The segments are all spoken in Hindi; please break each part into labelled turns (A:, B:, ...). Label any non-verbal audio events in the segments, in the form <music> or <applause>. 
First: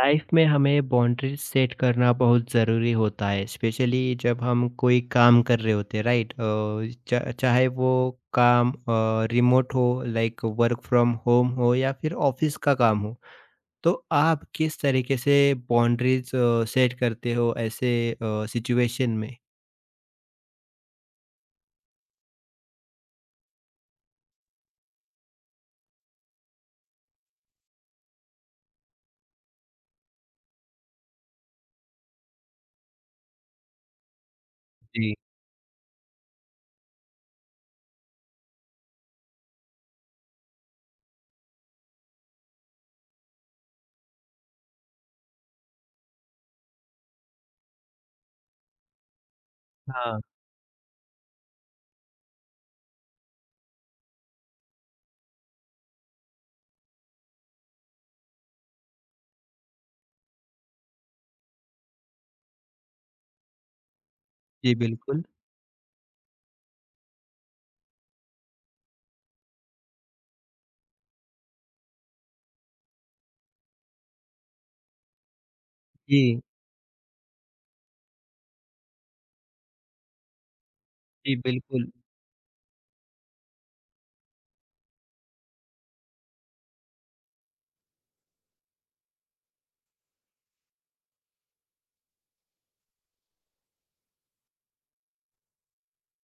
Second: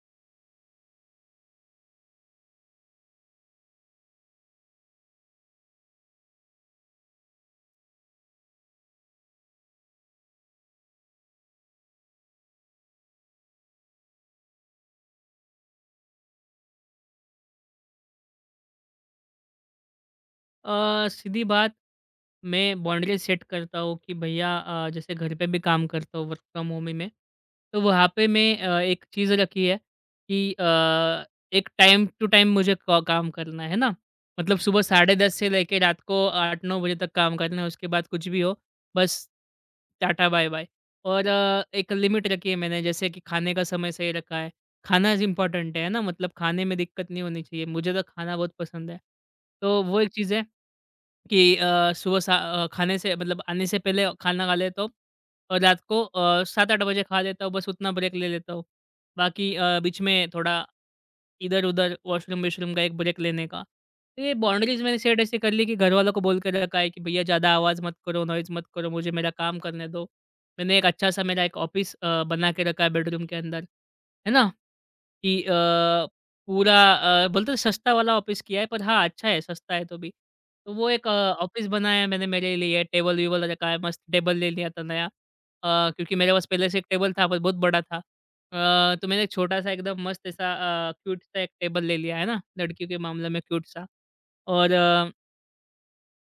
A: लाइफ में हमें बाउंड्रीज सेट करना बहुत ज़रूरी होता है, स्पेशली जब हम कोई काम कर रहे होते हैं, राइट? चाहे वो काम रिमोट हो, लाइक वर्क फ्रॉम होम हो या फिर ऑफिस का काम हो। तो आप किस तरीके से बाउंड्रीज सेट करते हो ऐसे सिचुएशन में?
B: सीधी बात मैं बाउंड्री सेट करता हूँ कि भैया जैसे घर पे भी काम करता हूँ वर्क फ्रॉम होम ही मैं, तो वहाँ पे मैं एक चीज़ रखी है कि एक टाइम टू टाइम मुझे का काम करना है ना। मतलब सुबह
A: जी।
B: 10:30 से लेके रात को 8-9 बजे तक काम करना है, उसके बाद कुछ भी हो, बस टाटा बाय-बाय। और एक लिमिट रखी है मैंने जैसे कि खाने का समय सही रखा है, खाना इज़ इम्पोर्टेंट है ना मतलब खाने में दिक्कत नहीं होनी चाहिए, मुझे तो खाना बहुत पसंद है। तो वो एक
A: हाँ।
B: चीज़ है। कि सुबह खाने से मतलब आने से पहले खाना खा लेता हूँ और रात को 7-8 बजे खा लेता हूँ, बस उतना ब्रेक ले लेता हूँ। बाकी बीच में थोड़ा इधर-उधर वॉशरूम-वॉशरूम का एक ब्रेक लेने का। तो ये
A: जी
B: बाउंड्रीज़ मैंने सेट
A: बिल्कुल।
B: ऐसे कर ली कि घरवालों को बोल के रखा है कि भैया ज़्यादा आवाज़ मत करो, नॉइज़ मत करो, मुझे मेरा काम करने दो। मैंने एक अच्छा-सा मेरा एक ऑफ़िस बना के रखा है बेडरूम के अंदर, है ना? कि
A: जी।
B: पूरा बोलते हैं सस्ता वाला ऑफिस किया है, पर हाँ, अच्छा है, सस्ता है तो भी। तो वो एक
A: जी
B: ऑफिस
A: बिल्कुल।
B: बनाया है मैंने मेरे लिए, टेबल-वेबल रखा है, मस्त टेबल ले लिया था नया। क्योंकि मेरे पास पहले से एक टेबल था, पर बहुत बड़ा था। तो मैंने एक छोटा-सा एकदम मस्त ऐसा क्यूट सा एक टेबल ले लिया है ना, लड़कियों के मामले में क्यूट सा। और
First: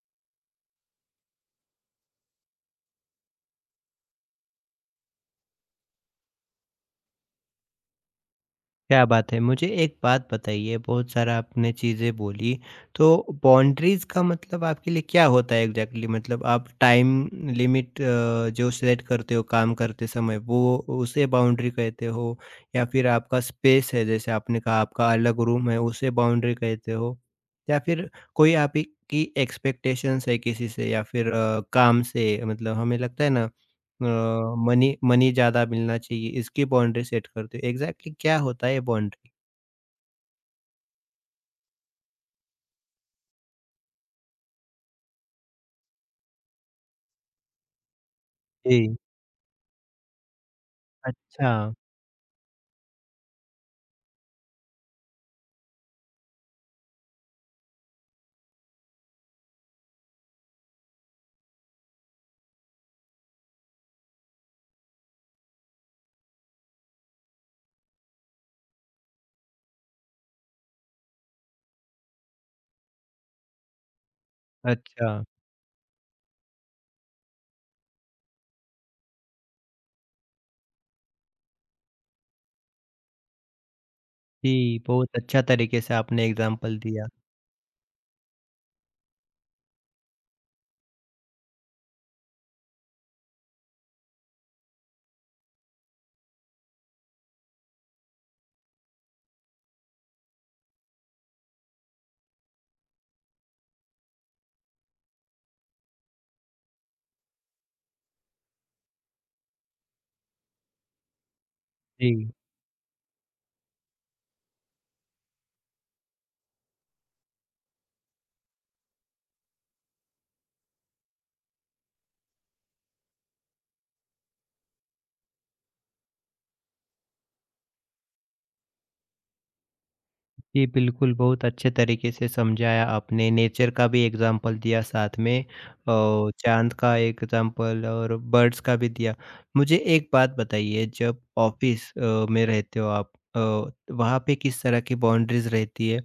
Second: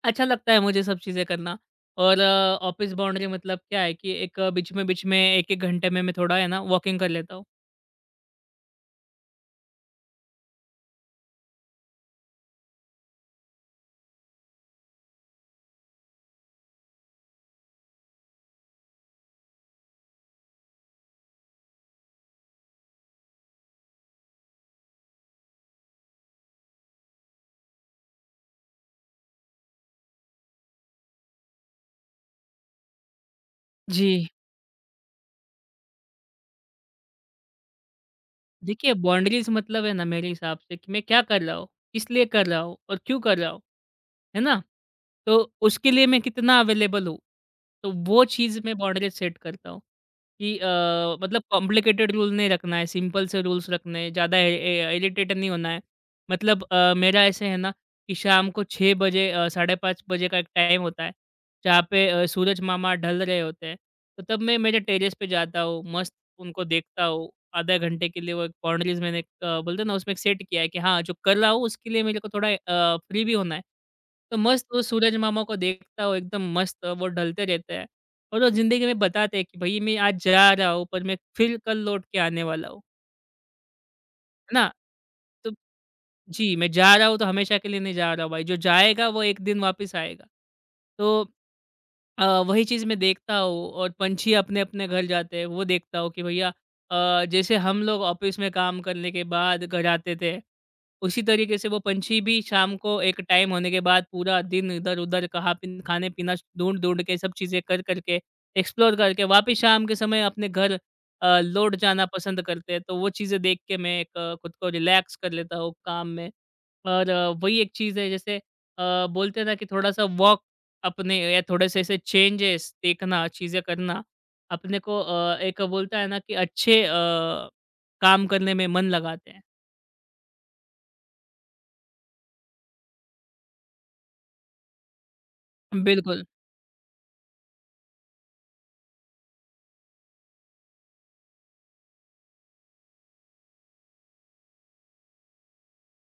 B: अच्छा लगता है मुझे सब चीज़ें करना। और ऑफिस बाउंड्री मतलब क्या है कि बीच में 1-1 घंटे में मैं थोड़ा है ना वॉकिंग कर लेता हूँ।
A: क्या बात है! मुझे एक बात बताइए, बहुत सारा आपने चीज़ें बोली, तो बाउंड्रीज़ का मतलब आपके लिए क्या होता है एग्ज़ैक्टली? मतलब आप टाइम लिमिट जो सेट करते हो काम करते समय, वो उसे बाउंड्री कहते हो? या फिर आपका स्पेस है, जैसे आपने कहा आपका अलग रूम है, उसे बाउंड्री कहते हो? या फिर कोई आपकी एक्सपेक्टेशंस है किसी से या फिर काम से, मतलब हमें लगता है ना, अ,
B: जी।
A: मनी मनी ज़्यादा मिलना चाहिए, इसकी बाउंड्री सेट करते हो। एग्ज़ैक्टली क्या होता है ये
B: देखिए,
A: बाउंड्री?
B: बाउंड्रीज़ मतलब है ना मेरे हिसाब से कि मैं क्या कर रहा हूँ, किस लिए कर रहा हूँ और क्यों कर रहा हूँ, है ना? तो उसके लिए मैं कितना अवेलेबल हूँ, तो वो चीज़ मैं
A: जी।
B: बाउंड्रीज़ सेट करता हूँ कि मतलब
A: अच्छा।
B: कॉम्प्लिकेटेड रूल नहीं रखना है, सिंपल से रूल्स रखने हैं, ज़्यादा इ इ इरिटेट नहीं होना है। मतलब मेरा ऐसे है ना कि शाम को साढ़े 5 बजे का एक टाइम होता है, जहाँ पे सूरज मामा ढल रहे होते हैं, तो तब मैं मेरे टेरेस पे जाता हूँ, मस्त उनको देखता हूँ, आधा घंटे के लिए वो एक बाउंड्रीज़ मैंने बोलते हैं ना उसमें एक सेट किया है कि हाँ, जो कर रहा हूँ उसके लिए मेरे को थोड़ा फ्री भी होना है। तो मस्त वो
A: अच्छा।
B: सूरज मामा को देखता हूँ एकदम मस्त वो ढलते रहते हैं और वो ज़िंदगी में बताते हैं कि भई मैं आज जा रहा हूँ पर मैं फिर कल लौट के आने वाला हूँ, है ना?
A: जी, बहुत अच्छा
B: तो
A: तरीके से आपने
B: जी, मैं
A: एग्ज़ाम्पल
B: जा
A: दिया।
B: रहा हूँ तो हमेशा के लिए नहीं जा रहा हूँ भाई, जो जाएगा वो एक दिन वापस आएगा। तो वही चीज़ मैं देखता हूँ और पंछी अपने-अपने घर जाते हैं, वो देखता हूँ कि भैया जैसे हम लोग ऑफ़िस में काम करने के बाद घर आते थे, उसी तरीके से वो पंछी भी शाम को एक टाइम होने के बाद पूरा दिन इधर-उधर कहाँ पिन खाने-पीना ढूँढ-ढूँढ के सब चीज़ें कर-कर के, एक्सप्लोर करके वापिस शाम के समय अपने घर लौट जाना
A: जी।
B: पसंद करते हैं। तो वो चीज़ें देख के मैं खुद को रिलैक्स कर लेता हूँ काम में और वही एक चीज़ है जैसे बोलते हैं ना कि थोड़ा-सा वॉक अपने या थोड़े-से ऐसे चेंजेस देखना, चीज़ें करना, अपने को एक बोलता है ना कि अच्छे काम करने में मन लगाते हैं।
A: जी, बिल्कुल, बहुत अच्छे तरीके से समझाया आपने, नेचर का भी एग्ज़ाम्पल दिया साथ में,
B: बिल्कुल।
A: चाँद का एग्ज़ाम्पल और बर्ड्स का भी दिया। मुझे एक बात बताइए, जब ऑफ़िस में रहते हो आप, वहाँ पे किस तरह की बाउंड्रीज़ रहती है?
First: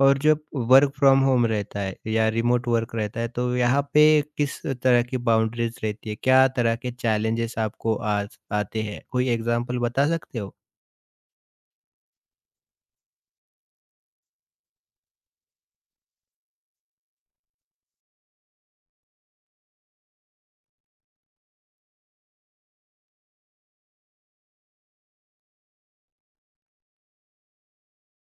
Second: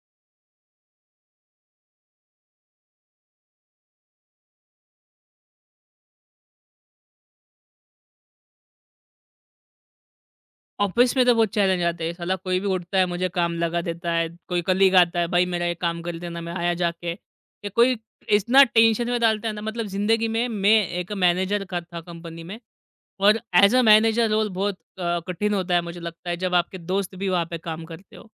A: और जब वर्क फ्रॉम होम रहता है या रिमोट वर्क रहता है तो यहाँ पे किस तरह की बाउंड्रीज रहती है? क्या तरह के चैलेंजेस आपको आज आते हैं? कोई एग्ज़ाम्पल बता सकते हो?
B: ऑफिस में तो बहुत चैलेंज आते हैं साला कोई भी उठता है मुझे काम लगा देता है कोई कलीग आता है भाई मेरा ये काम कर देना मैं आया जाके ये कोई इतना टेंशन में डालता है ना मतलब जिंदगी में मैं एक मैनेजर का था कंपनी में और एज अ मैनेजर रोल बहुत कठिन होता है मुझे लगता है जब आपके दोस्त भी वहाँ पे काम करते हो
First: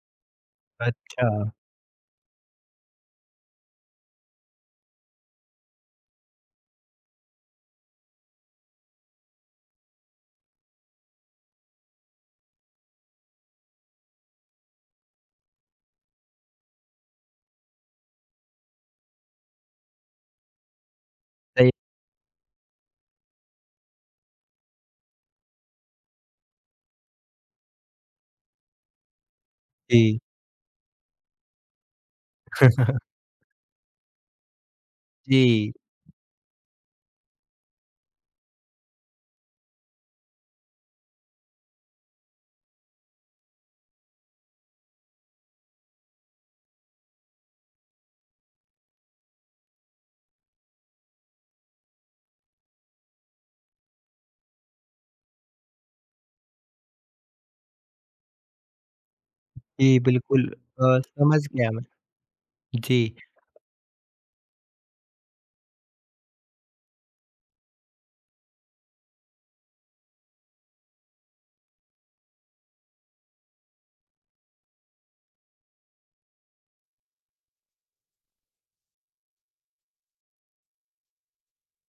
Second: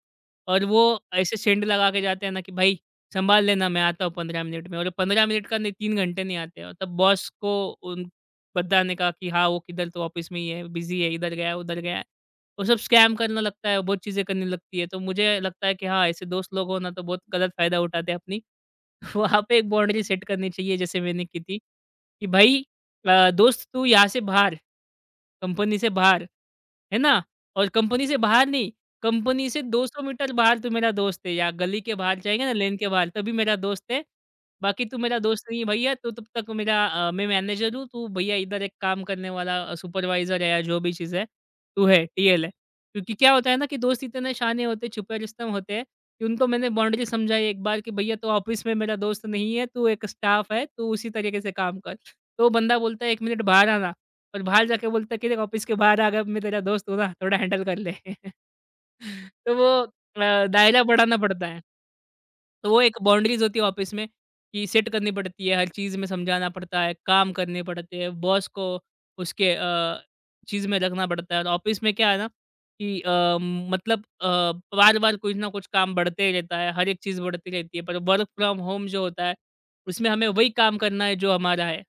B: और वो
A: अच्छा।
B: ऐसे सेंड लगा के जाते हैं ना कि भाई संभाल लेना मैं आता हूँ 15 मिनट में और 15 मिनट का नहीं 3 घंटे नहीं आते हो तब बॉस को उन बताने का कि हाँ वो किधर तो ऑफिस में ही है बिजी है इधर गया उधर गया है। वो सब स्कैम करने लगता है, बहुत चीज़ें करने लगती है। तो मुझे लगता है कि हाँ, ऐसे दोस्त लोग हो ना तो बहुत गलत फ़ायदा उठाते हैं अपनी। <laughs> वहाँ पे एक बाउंड्री सेट करनी चाहिए जैसे मैंने की थी,
A: सही।
B: कि भाई दोस्त तू यहाँ से बाहर, कंपनी से बाहर, है ना? और कंपनी से बाहर नहीं, कंपनी से 200
A: जी।
B: मीटर बाहर तू मेरा दोस्त है या गली के बाहर जाएगा ना लेन के बाहर तभी मेरा दोस्त है। बाकी तू मेरा दोस्त नहीं है
A: जी।
B: भैया, तू तब तक मेरा अ, मैं मैनेजर हूँ, तू भैया इधर एक काम करने वाला सुपरवाइज़र है या जो भी चीज़ है, तू है, टीएल है। क्योंकि क्या होता है ना कि दोस्त इतने शहाने होते हैं, छुपे रुस्तम होते हैं उनको मैंने बाउंड्री समझाई एक बार कि भैया तू ऑफिस में मेरा दोस्त नहीं है, तू एक स्टाफ है, तू उसी तरीके से काम कर। तो बंदा बोलता है 1 मिनट बाहर आना और बाहर जाके बोलता है कि देख ऑफिस के बाहर आ गया, अब मैं तेरा दोस्त हूँ ना, थोड़ा हैंडल कर ले। <laughs> तो वो
A: जी बिल्कुल।
B: दायरा बढ़ाना
A: समझ
B: पड़ता है।
A: गया मैं।
B: तो वो एक
A: जी।
B: बाउंड्रीज़ होती है ऑफिस में कि सेट करनी पड़ती है, हर चीज़ में समझाना पड़ता है, काम करने पड़ते हैं, बॉस को उसके चीज़ में रखना पड़ता है और ऑफिस में क्या है ना कि बार-बार कुछ ना कुछ काम बढ़ते ही रहता है, हर एक चीज़ बढ़ती रहती है, पर वर्क फ्रॉम होम जो होता है, उसमें हमें वही काम करना है जो हमारा है,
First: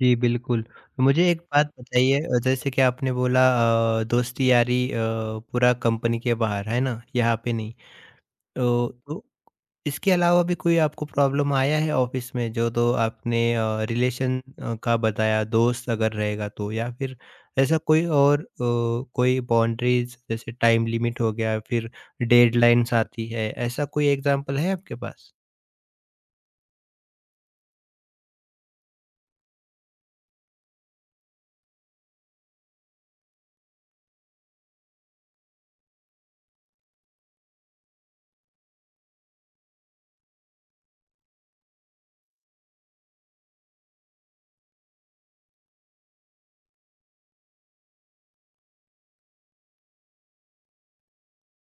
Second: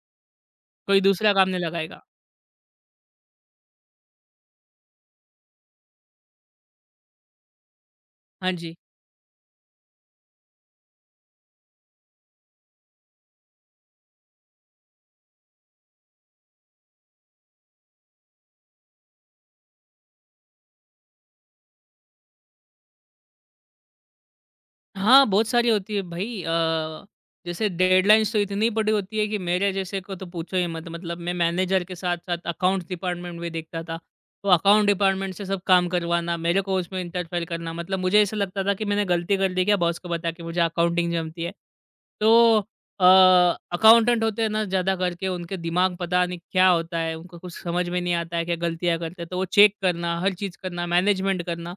A: जी बिल्कुल।
B: कोई
A: मुझे
B: दूसरा
A: एक
B: काम नहीं
A: बात
B: लगाएगा।
A: बताइए, जैसे कि आपने बोला, दोस्ती यारी पूरा कंपनी के बाहर, है ना? यहाँ पे नहीं।
B: हाँ जी।
A: तो इसके अलावा भी कोई आपको प्रॉब्लम आया है ऑफिस में, जो तो आपने रिलेशन का बताया दोस्त अगर रहेगा तो, या फिर ऐसा कोई और कोई बाउंड्रीज जैसे टाइम लिमिट हो गया, फिर डेडलाइंस आती है, ऐसा कोई एग्जांपल है आपके
B: हाँ,
A: पास?
B: बहुत सारी होती है भई जैसे डेडलाइन्स तो इतनी बड़ी होती है कि मेरे जैसे को तो पूछो ही मत। मतलब मैं मैनेजर के साथ-साथ अकाउंट्स डिपार्टमेंट भी देखता था। तो अकाउंट डिपार्टमेंट से सब काम करवाना, मेरे को उसमें इंटरफेयर करना। मतलब मुझे ऐसा लगता था कि मैंने गलती कर दी क्या बॉस को बता के मुझे अकाउंटिंग जमती है। तो अ, अकाउंटेंट होते हैं ना ज़्यादा करके उनके दिमाग पता नहीं क्या होता है, उनको कुछ समझ में नहीं आता है, क्या गलतियाँ करते हैं। तो वो चेक करना, हर चीज़ करना, मैनेजमेंट करना।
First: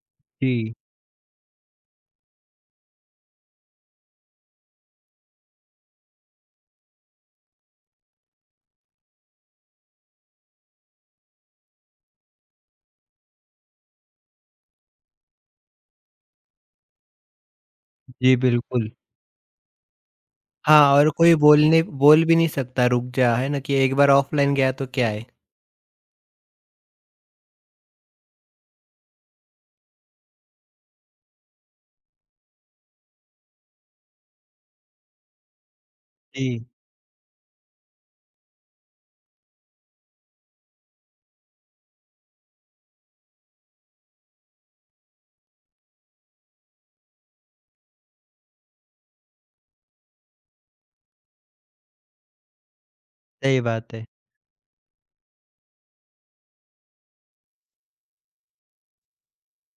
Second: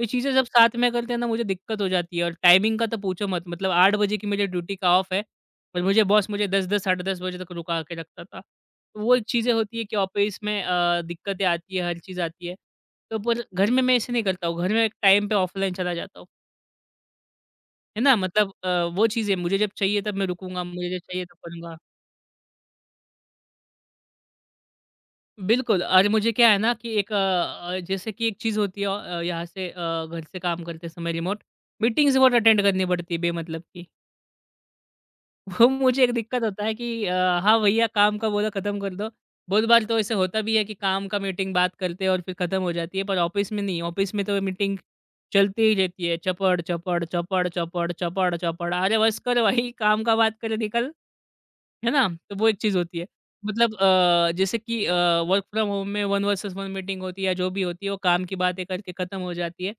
B: ये चीज़ें जब
A: जी।
B: साथ में करते हैं ना मुझे दिक्कत हो जाती है और टाइमिंग का तो पूछो मत मतलब 8 बजे की मेरी ड्यूटी का ऑफ है और मुझे बॉस मुझे 10-10 साढ़े 10 बजे तक रुका के रखता था। तो वो एक चीज़ें होती है कि ऑफिस में दिक्कतें आती है, हर चीज़ आती है। तो पर घर में मैं ऐसे नहीं करता हूँ, घर में एक टाइम पे ऑफलाइन चला जाता हूँ, है ना?
A: जी
B: मतलब
A: बिल्कुल।
B: वो चीज़ें मुझे जब चाहिए तब मैं रुकूँगा, मुझे
A: हाँ,
B: जब
A: और
B: चाहिए
A: कोई
B: तब करूँगा।
A: बोलने बोल भी नहीं सकता रुक जा, है ना? कि एक बार ऑफलाइन गया तो क्या है?
B: बिल्कुल और मुझे क्या है ना कि जैसे कि एक चीज़ होती है घर से काम करते समय रिमोट, मीटिंग्स बहुत अटेंड करनी पड़ती है बेमतलब की। वो मुझे एक दिक्कत होता
A: जी।
B: है कि हाँ भैया काम का बोलो ख़त्म कर दो। बहुत बार तो ऐसे होता भी है कि काम का मीटिंग बात करते हैं और फिर ख़त्म हो जाती है, पर ऑफ़िस में नहीं, ऑफ़िस में तो मीटिंग चलती ही रहती है। चपड़, चपड़, चपड़, चपड़, चपड़, चपड़। अरे बस कर भाई काम का बात करे निकल। है ना? तो वो एक चीज़ होती है।
A: सही
B: मतलब
A: बात है।
B: जैसे कि वर्क फ्रॉम होम में वन वर्सेस वन मीटिंग होती है या जो भी होती है, वो काम की बातें करके ख़त्म हो जाती है।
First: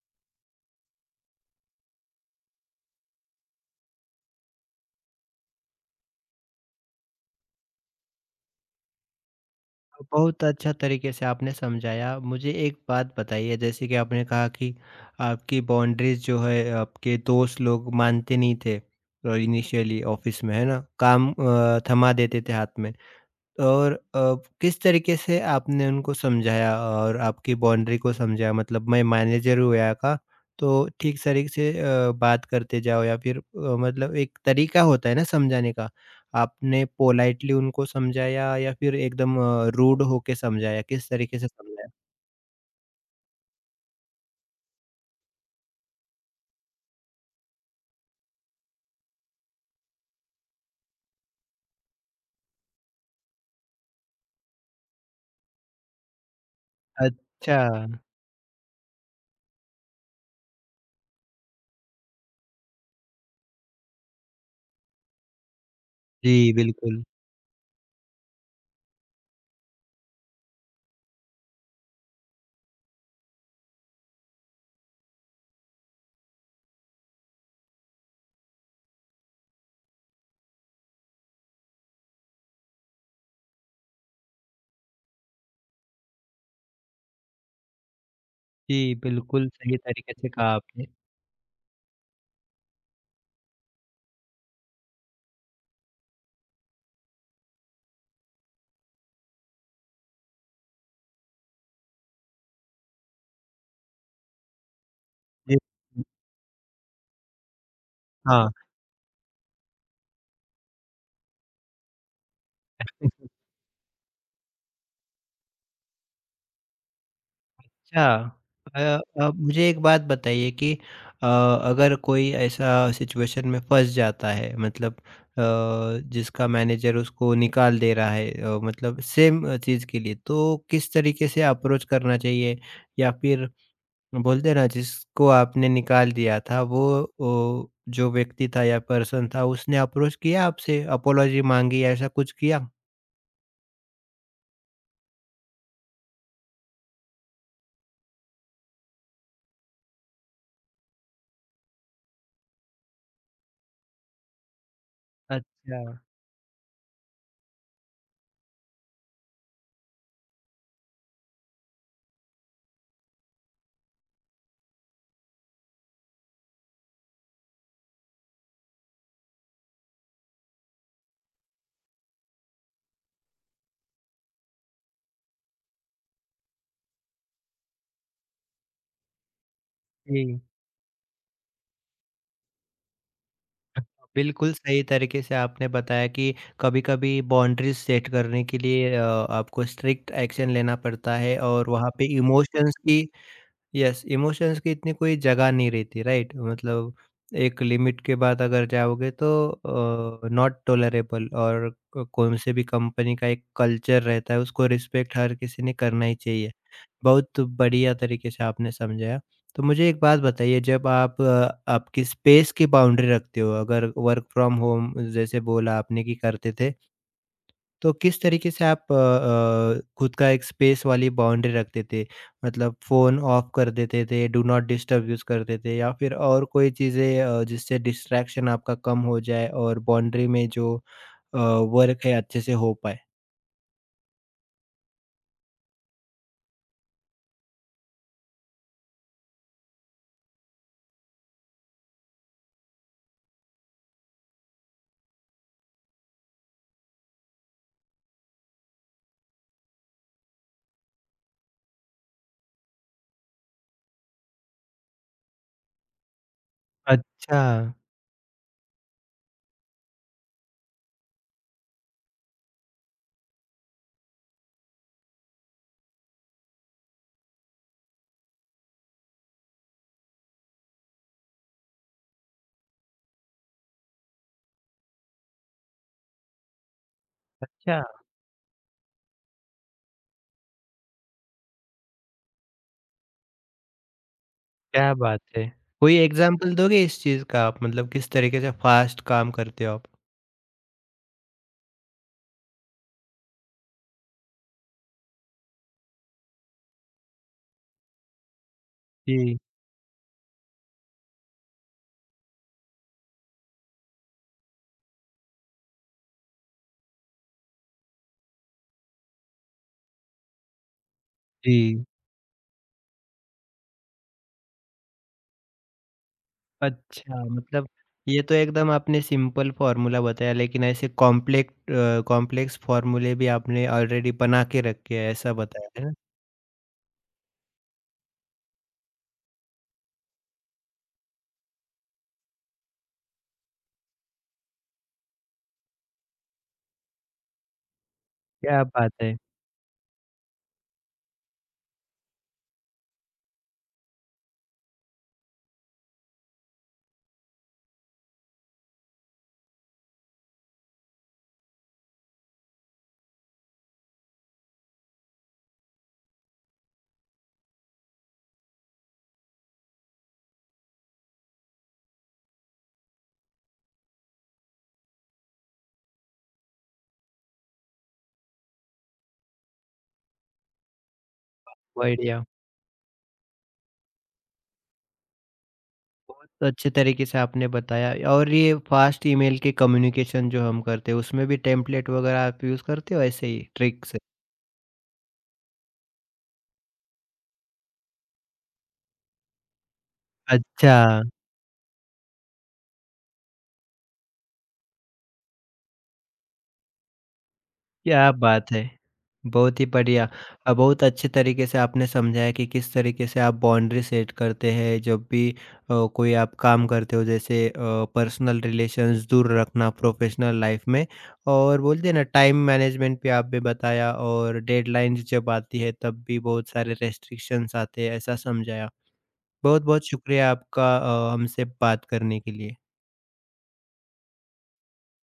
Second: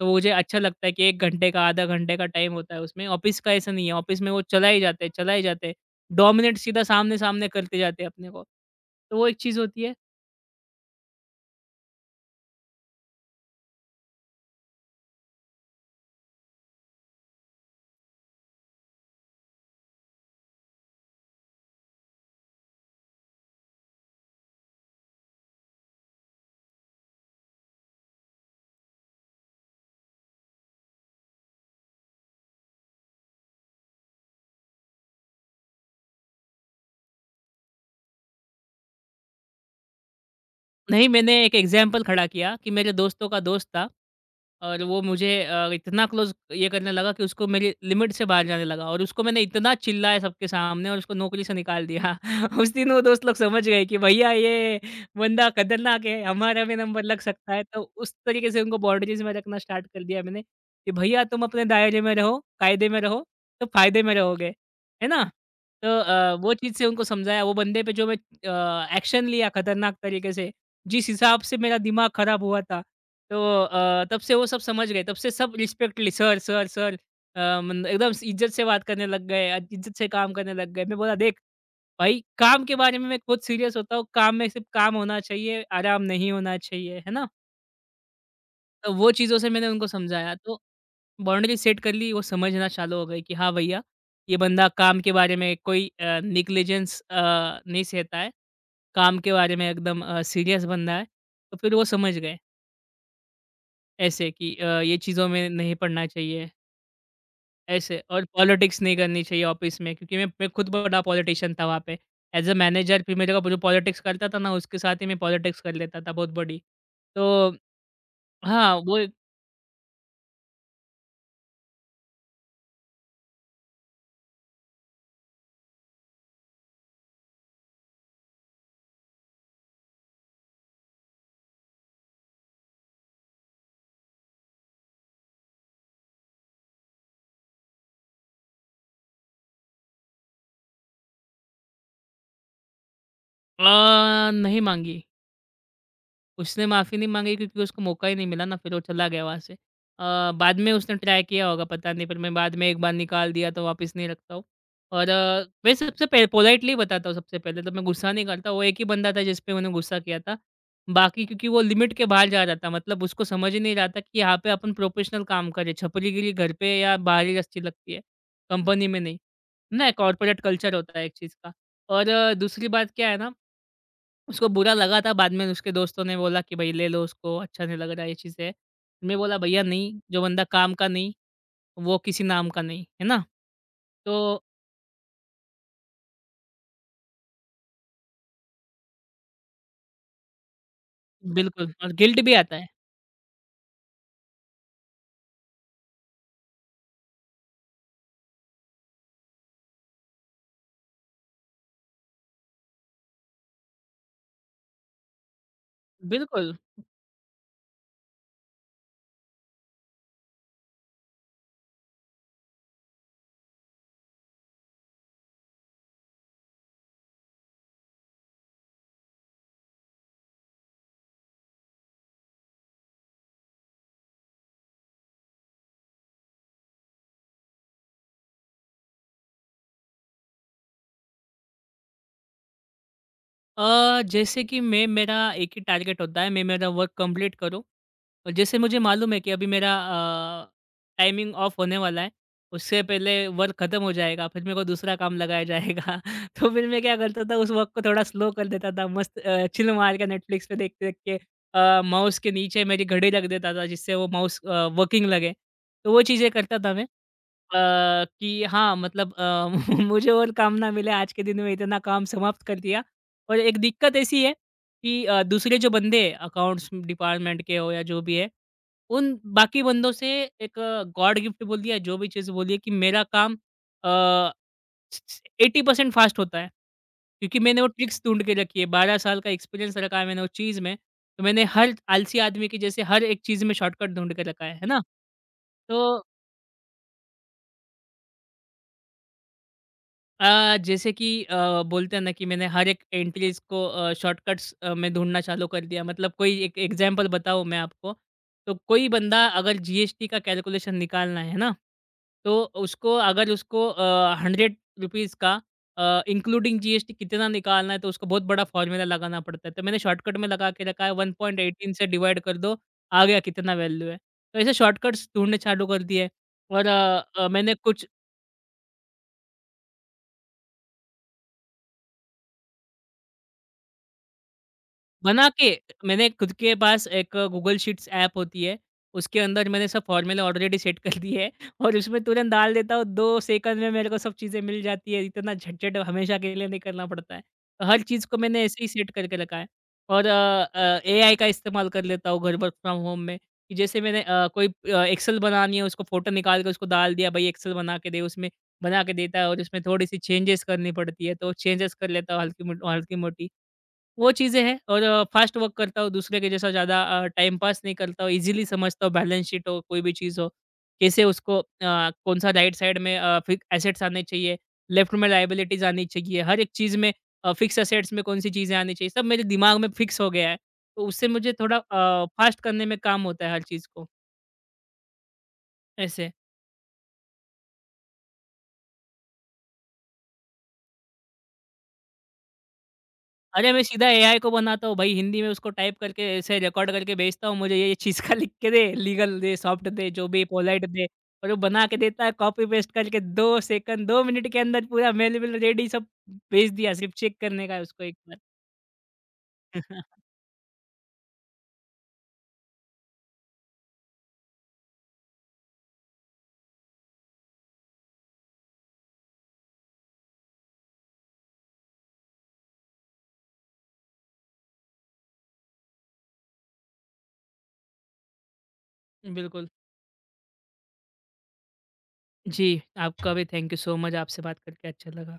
B: तो मुझे अच्छा लगता है कि 1 घंटे का, आधा घंटे का टाइम होता है उसमें। ऑफ़िस का ऐसा नहीं है, ऑफ़िस में वो चलाए जाते हैं, चलाए जाते हैं। डोमिनेट सीधा सामने-सामने करते जाते हैं अपने को। तो वो एक चीज़ होती है।
A: बहुत अच्छा तरीके से आपने समझाया। मुझे एक बात बताइए, जैसे कि आपने कहा कि आपकी बाउंड्रीज़ जो है आपके दोस्त लोग मानते नहीं थे, इनिशियली ऑफ़िस में, है ना? काम थमा देते थे हाथ में। और किस तरीके से आपने उनको समझाया और आपकी बाउंड्री को समझाया? मतलब मैं मैनेजर हूँ यहाँ का, तो ठीक तरीके से बात करते जाओ, या फिर मतलब एक तरीका होता है ना समझाने का, आपने पोलाइटली उनको समझाया या फिर एकदम रूड होके समझाया?
B: नहीं,
A: किस तरीके
B: मैंने
A: से
B: एक
A: समझाया?
B: एग्ज़ाम्पल खड़ा किया कि मेरे दोस्तों का दोस्त था। और वो मुझे इतना क्लोज़ ये करने लगा कि उसको मेरी लिमिट से बाहर जाने लगा और उसको मैंने इतना चिल्लाया सबके सामने और उसको नौकरी से निकाल दिया। <laughs> उस दिन वो दोस्त लोग समझ गए कि भैया ये बंदा खतरनाक है, हमारा भी नंबर लग सकता
A: अच्छा।
B: है। तो उस तरीके से उनको बाउंड्रीज़ में रखना स्टार्ट कर दिया मैंने कि भैया तुम अपने दायरे में रहो, कायदे में रहो, तो फ़ायदे में रहोगे। है ना? तो
A: जी
B: वो चीज़ से
A: बिल्कुल।
B: उनको समझाया, वो बंदे पे जो मैं एक्शन लिया खतरनाक तरीके से, जिस हिसाब से मेरा दिमाग खराब हुआ था तो तब से वो सब समझ गए, तब से सब रिस्पेक्टली सर, सर, सर मन एकदम स इज़्ज़त से बात करने लग गए, इज़्ज़त से काम करने लग गए। मैं बोला देख, भाई काम के बारे में मैं खुद सीरियस होता हूँ, काम में सिर्फ़ काम होना चाहिए, आराम नहीं होना चाहिए, है ना? तो
A: जी,
B: वो चीज़ों से
A: बिल्कुल
B: मैंने
A: सही
B: उनको
A: तरीके से
B: समझाया,
A: कहा
B: तो
A: आपने।
B: बाउंड्री सेट कर ली, वो समझना चालू हो गए कि हाँ भैया, ये बंदा काम के बारे में कोई नेग्लिजेंस नहीं सहता है, काम के बारे में एकदम सीरियस बंदा है, तो फिर वो समझ गए। ऐसे कि ये चीज़ों में
A: जी।
B: नहीं
A: हुँ।
B: पढ़ना चाहिए, ऐसे और
A: हाँ।
B: पॉलिटिक्स नहीं करनी चाहिए ऑफ़िस में क्योंकि मैं खुद बड़ा पॉलिटिशियन था वहाँ पे। एज़ अ मैनेजर फिर मेरे को जो पॉलिटिक्स करता था ना, उसके साथ ही मैं पॉलिटिक्स कर लेता था बहुत बड़ी। तो
A: अच्छा।
B: हाँ,
A: अ
B: वो एक
A: मुझे एक बात बताइए कि अगर कोई ऐसा सिचुएशन में फँस जाता है, मतलब अ, जिसका मैनेजर उसको निकाल दे रहा है, मतलब सेम चीज़ के लिए, तो किस तरीके से अप्रोच करना चाहिए? या फिर बोलते हैं ना, जिसको आपने निकाल दिया था वो, जो व्यक्ति था या पर्सन था, उसने अप्रोच किया आपसे? अपोलॉजी माँगी, ऐसा कुछ किया?
B: अ, नहीं माँगी। उसने माफ़ी नहीं माँगी क्योंकि उसको मौका ही नहीं मिला ना, फिर वो चला गया वहाँ से। बाद में उसने ट्राई किया होगा पता नहीं, पर मैं बाद में एक बार निकाल दिया तो वापस नहीं रखता हूँ। और मैं
A: अच्छा।
B: सबसे पहले पोलाइटली बताता हूँ सबसे पहले तो मैं गुस्सा नहीं करता, वो एक ही बंदा था जिस पे मैंने गुस्सा किया था। बाकी क्योंकि वो लिमिट के बाहर जा रहा था, मतलब उसको समझ ही नहीं रहा था कि यहाँ पे अपन प्रोफेशनल काम करें, छपरीगिरी घर पे या बाहर ही अच्छी लगती है, कंपनी में नहीं। ना कॉर्पोरेट कल्चर होता है एक चीज़ का। और दूसरी बात क्या है ना उसको बुरा लगा था बाद में उसके दोस्तों ने बोला कि भई ले लो उसको, अच्छा नहीं लग रहा ये चीज़ है। मैं बोला भईया नहीं, जो
A: जी।
B: बंदा काम का नहीं, वो किसी नाम का नहीं, है ना? तो
A: बिल्कुल सही तरीके से आपने बताया कि कभी-कभी बाउंड्रीज सेट करने के लिए आपको स्ट्रिक्ट एक्शन लेना पड़ता है और
B: बिल्कुल
A: वहाँ
B: और
A: पे
B: गिल्ट भी आता है।
A: इमोशंस की, यस, इमोशंस की इतनी कोई जगह नहीं रहती, राइट? मतलब एक लिमिट के बाद अगर जाओगे तो नॉट टोलरेबल, और कौन से भी कंपनी का एक कल्चर रहता है, उसको रिस्पेक्ट हर किसी ने करना ही चाहिए।
B: बिल्कुल।
A: बहुत बढ़िया तरीके से आपने समझाया। तो मुझे एक बात बताइए, जब आप आपकी स्पेस की बाउंड्री रखते हो, अगर वर्क फ्रॉम होम, जैसे बोला आपने कि करते थे, तो किस तरीके से आप खुद का एक स्पेस वाली बाउंड्री रखते थे? मतलब फ़ोन ऑफ कर देते थे, डू नॉट डिस्टर्ब यूज़ करते थे, या फिर और कोई चीज़ें जिससे डिस्ट्रैक्शन आपका कम हो जाए और बाउंड्री में जो वर्क है अच्छे से हो पाए?
B: जैसे कि मैं मेरा एक ही टारगेट होता है, मैं मेरा वर्क कंप्लीट करूँ और जैसे मुझे मालूम है कि अभी मेरा टाइमिंग ऑफ होने वाला है, उससे पहले वर्क खत्म हो जाएगा, फिर मेरे को दूसरा काम लगाया जाएगा। <laughs> तो फिर मैं क्या करता था उस वर्क को थोड़ा स्लो कर देता था, मस्त चिल मार के नेटफ्लिक्स पे देख-देख के माउस के नीचे मेरी घड़ी रख देता था जिससे वो माउस वर्किंग लगे। तो वो चीज़ें करता था मैं
A: अच्छा।
B: अ, कि हाँ, मतलब <laughs> मुझे और काम ना मिले आज के दिन में इतना काम समाप्त कर दिया। और एक दिक्कत ऐसी है कि दूसरे जो बंदे अकाउंट्स डिपार्टमेंट के हो या जो भी है उन बाकी बंदों से एक गॉड गिफ्ट बोलिए जो भी चीज़ बोलिए कि मेरा काम अ, 80% फास्ट होता है। क्योंकि मैंने वो
A: अच्छा।
B: ट्रिक्स ढूँढ के रखी है, 12 साल का एक्सपीरियंस रखा है मैंने उस चीज़ में। तो मैंने हर आलसी आदमी की जैसे हर एक चीज़ में शॉर्टकट ढूँढ के रखा है ना?
A: क्या बात है! कोई
B: तो
A: एग्ज़ाम्पल दोगे इस चीज़ का आप? मतलब किस तरीके से फ़ास्ट काम करते हो आप?
B: जैसे कि बोलते हैं ना कि मैंने हर एक एंट्रीज़ को शॉर्टकट्स में ढूँढना चालू कर दिया। मतलब कोई एक एग्ज़ाम्पल बताऊँ मैं आपको, तो कोई बंदा
A: जी।
B: अगर जीएसटी का कैलकुलेशन निकालना है ना, तो उसको अगर उसको ₹100 का इंक्लूडिंग जीएसटी कितना निकालना है, तो उसको बहुत बड़ा फॉर्मूला लगाना पड़ता है। तो मैंने शॉर्टकट में लगा के रखा है 1.18
A: जी।
B: से डिवाइड कर दो, आ गया कितना वैल्यू है। तो ऐसे शॉर्टकट्स ढूँढने चालू कर दिए और
A: अच्छा,
B: मैंने
A: मतलब
B: कुछ
A: ये तो एकदम आपने सिंपल फ़ॉर्मूला बताया, लेकिन ऐसे कॉम्प्लेक्स फ़ॉर्मूले भी आपने ऑलरेडी बना के रखे हैं,
B: बना
A: ऐसा
B: के
A: बताया, है ना?
B: मैंने खुद के पास एक गूगल शीट्स ऐप होती है, उसके अंदर मैंने सब फ़ॉर्मूला ऑलरेडी सेट कर दिए हैं <laughs> और उसमें तुरंत डाल देता हूँ, 2 सेकंड में मेरे को सब चीज़ें मिल जाती है, इतना झटझट हमेशा के लिए नहीं करना पड़ता है। तो हर चीज़ को मैंने ऐसे
A: क्या
B: ही सेट
A: बात
B: करके
A: है!
B: रखा है और एआई का इस्तेमाल कर लेता हूँ घर वर्क फ्रॉम होम में कि जैसे मैंने कोई एक्सेल बनानी है, उसको फ़ोटो निकाल के उसको डाल दिया, भई एक्सेल बना के दे, उसमें बना के देता है और उसमें थोड़ी-सी चेंजेस करनी पड़ती है, तो चेंजेस कर लेता हूँ हल्की-मोटी। वो चीज़ें हैं और फ़ास्ट वर्क करता हूँ, दूसरे के जैसा ज़्यादा टाइम पास नहीं करता हूँ, ईज़िली समझता हूँ बैलेंस शीट हो, कोई भी चीज़ हो, कैसे उसको कौन-सा राइट साइड में फिक एसेट्स आने चाहिए, लेफ्ट में लायबिलिटीज़ आनी चाहिए, हर एक चीज़ में फिक्स एसेट्स में कौन-सी चीज़ें आनी चाहिए, सब मेरे दिमाग में फिक्स हो गया है। तो उससे मुझे थोड़ा
A: बढ़िया।
B: फ़ास्ट करने में काम होता है हर चीज़ को, ऐसे।
A: बहुत अच्छे तरीके से आपने बताया। और ये फ़ास्ट ईमेल के कम्युनिकेशन जो हम करते हैं, उसमें भी टेम्पलेट वगैरह आप यूज़ करते हो ऐसे ही
B: अरे! मैं
A: ट्रिक
B: सीधा
A: से?
B: एआई को बनाता हूँ भाई, हिंदी में उसको टाइप करके ऐसे रिकॉर्ड करके भेजता हूँ, मुझे ये-ये चीज़ <laughs> का लिख के दे, लीगल दे, सॉफ्ट दे, जो भी पोलाइट
A: अच्छा।
B: दे। और वो बना के देता है कॉपी पेस्ट करके 2 सेकंड, 2 मिनट के अंदर पूरा मेल-वेल रेडी सब भेज दिया, सिर्फ चेक करने का है उसको एक
A: क्या
B: बार।
A: बात है! बहुत ही बढ़िया।
B: <laughs>
A: बहुत अच्छे तरीके से आपने समझाया कि किस तरीके से आप बाउंड्री सेट करते हैं, जब भी कोई आप काम करते हो, जैसे पर्सनल रिलेशंस दूर रखना प्रोफ़ेशनल लाइफ़ में, और बोलते हैं ना, टाइम मैनेजमेंट भी आपने बताया, और डेडलाइन्स जब आती है तब भी बहुत सारे रेस्ट्रिक्शंस आते हैं, ऐसा समझाया।
B: बिल्कुल।
A: बहुत-बहुत शुक्रिया आपका हमसे बात करने के
B: जी,
A: लिए।
B: आपका भी थैंक यू सो मच, आपसे बात करके अच्छा लगा।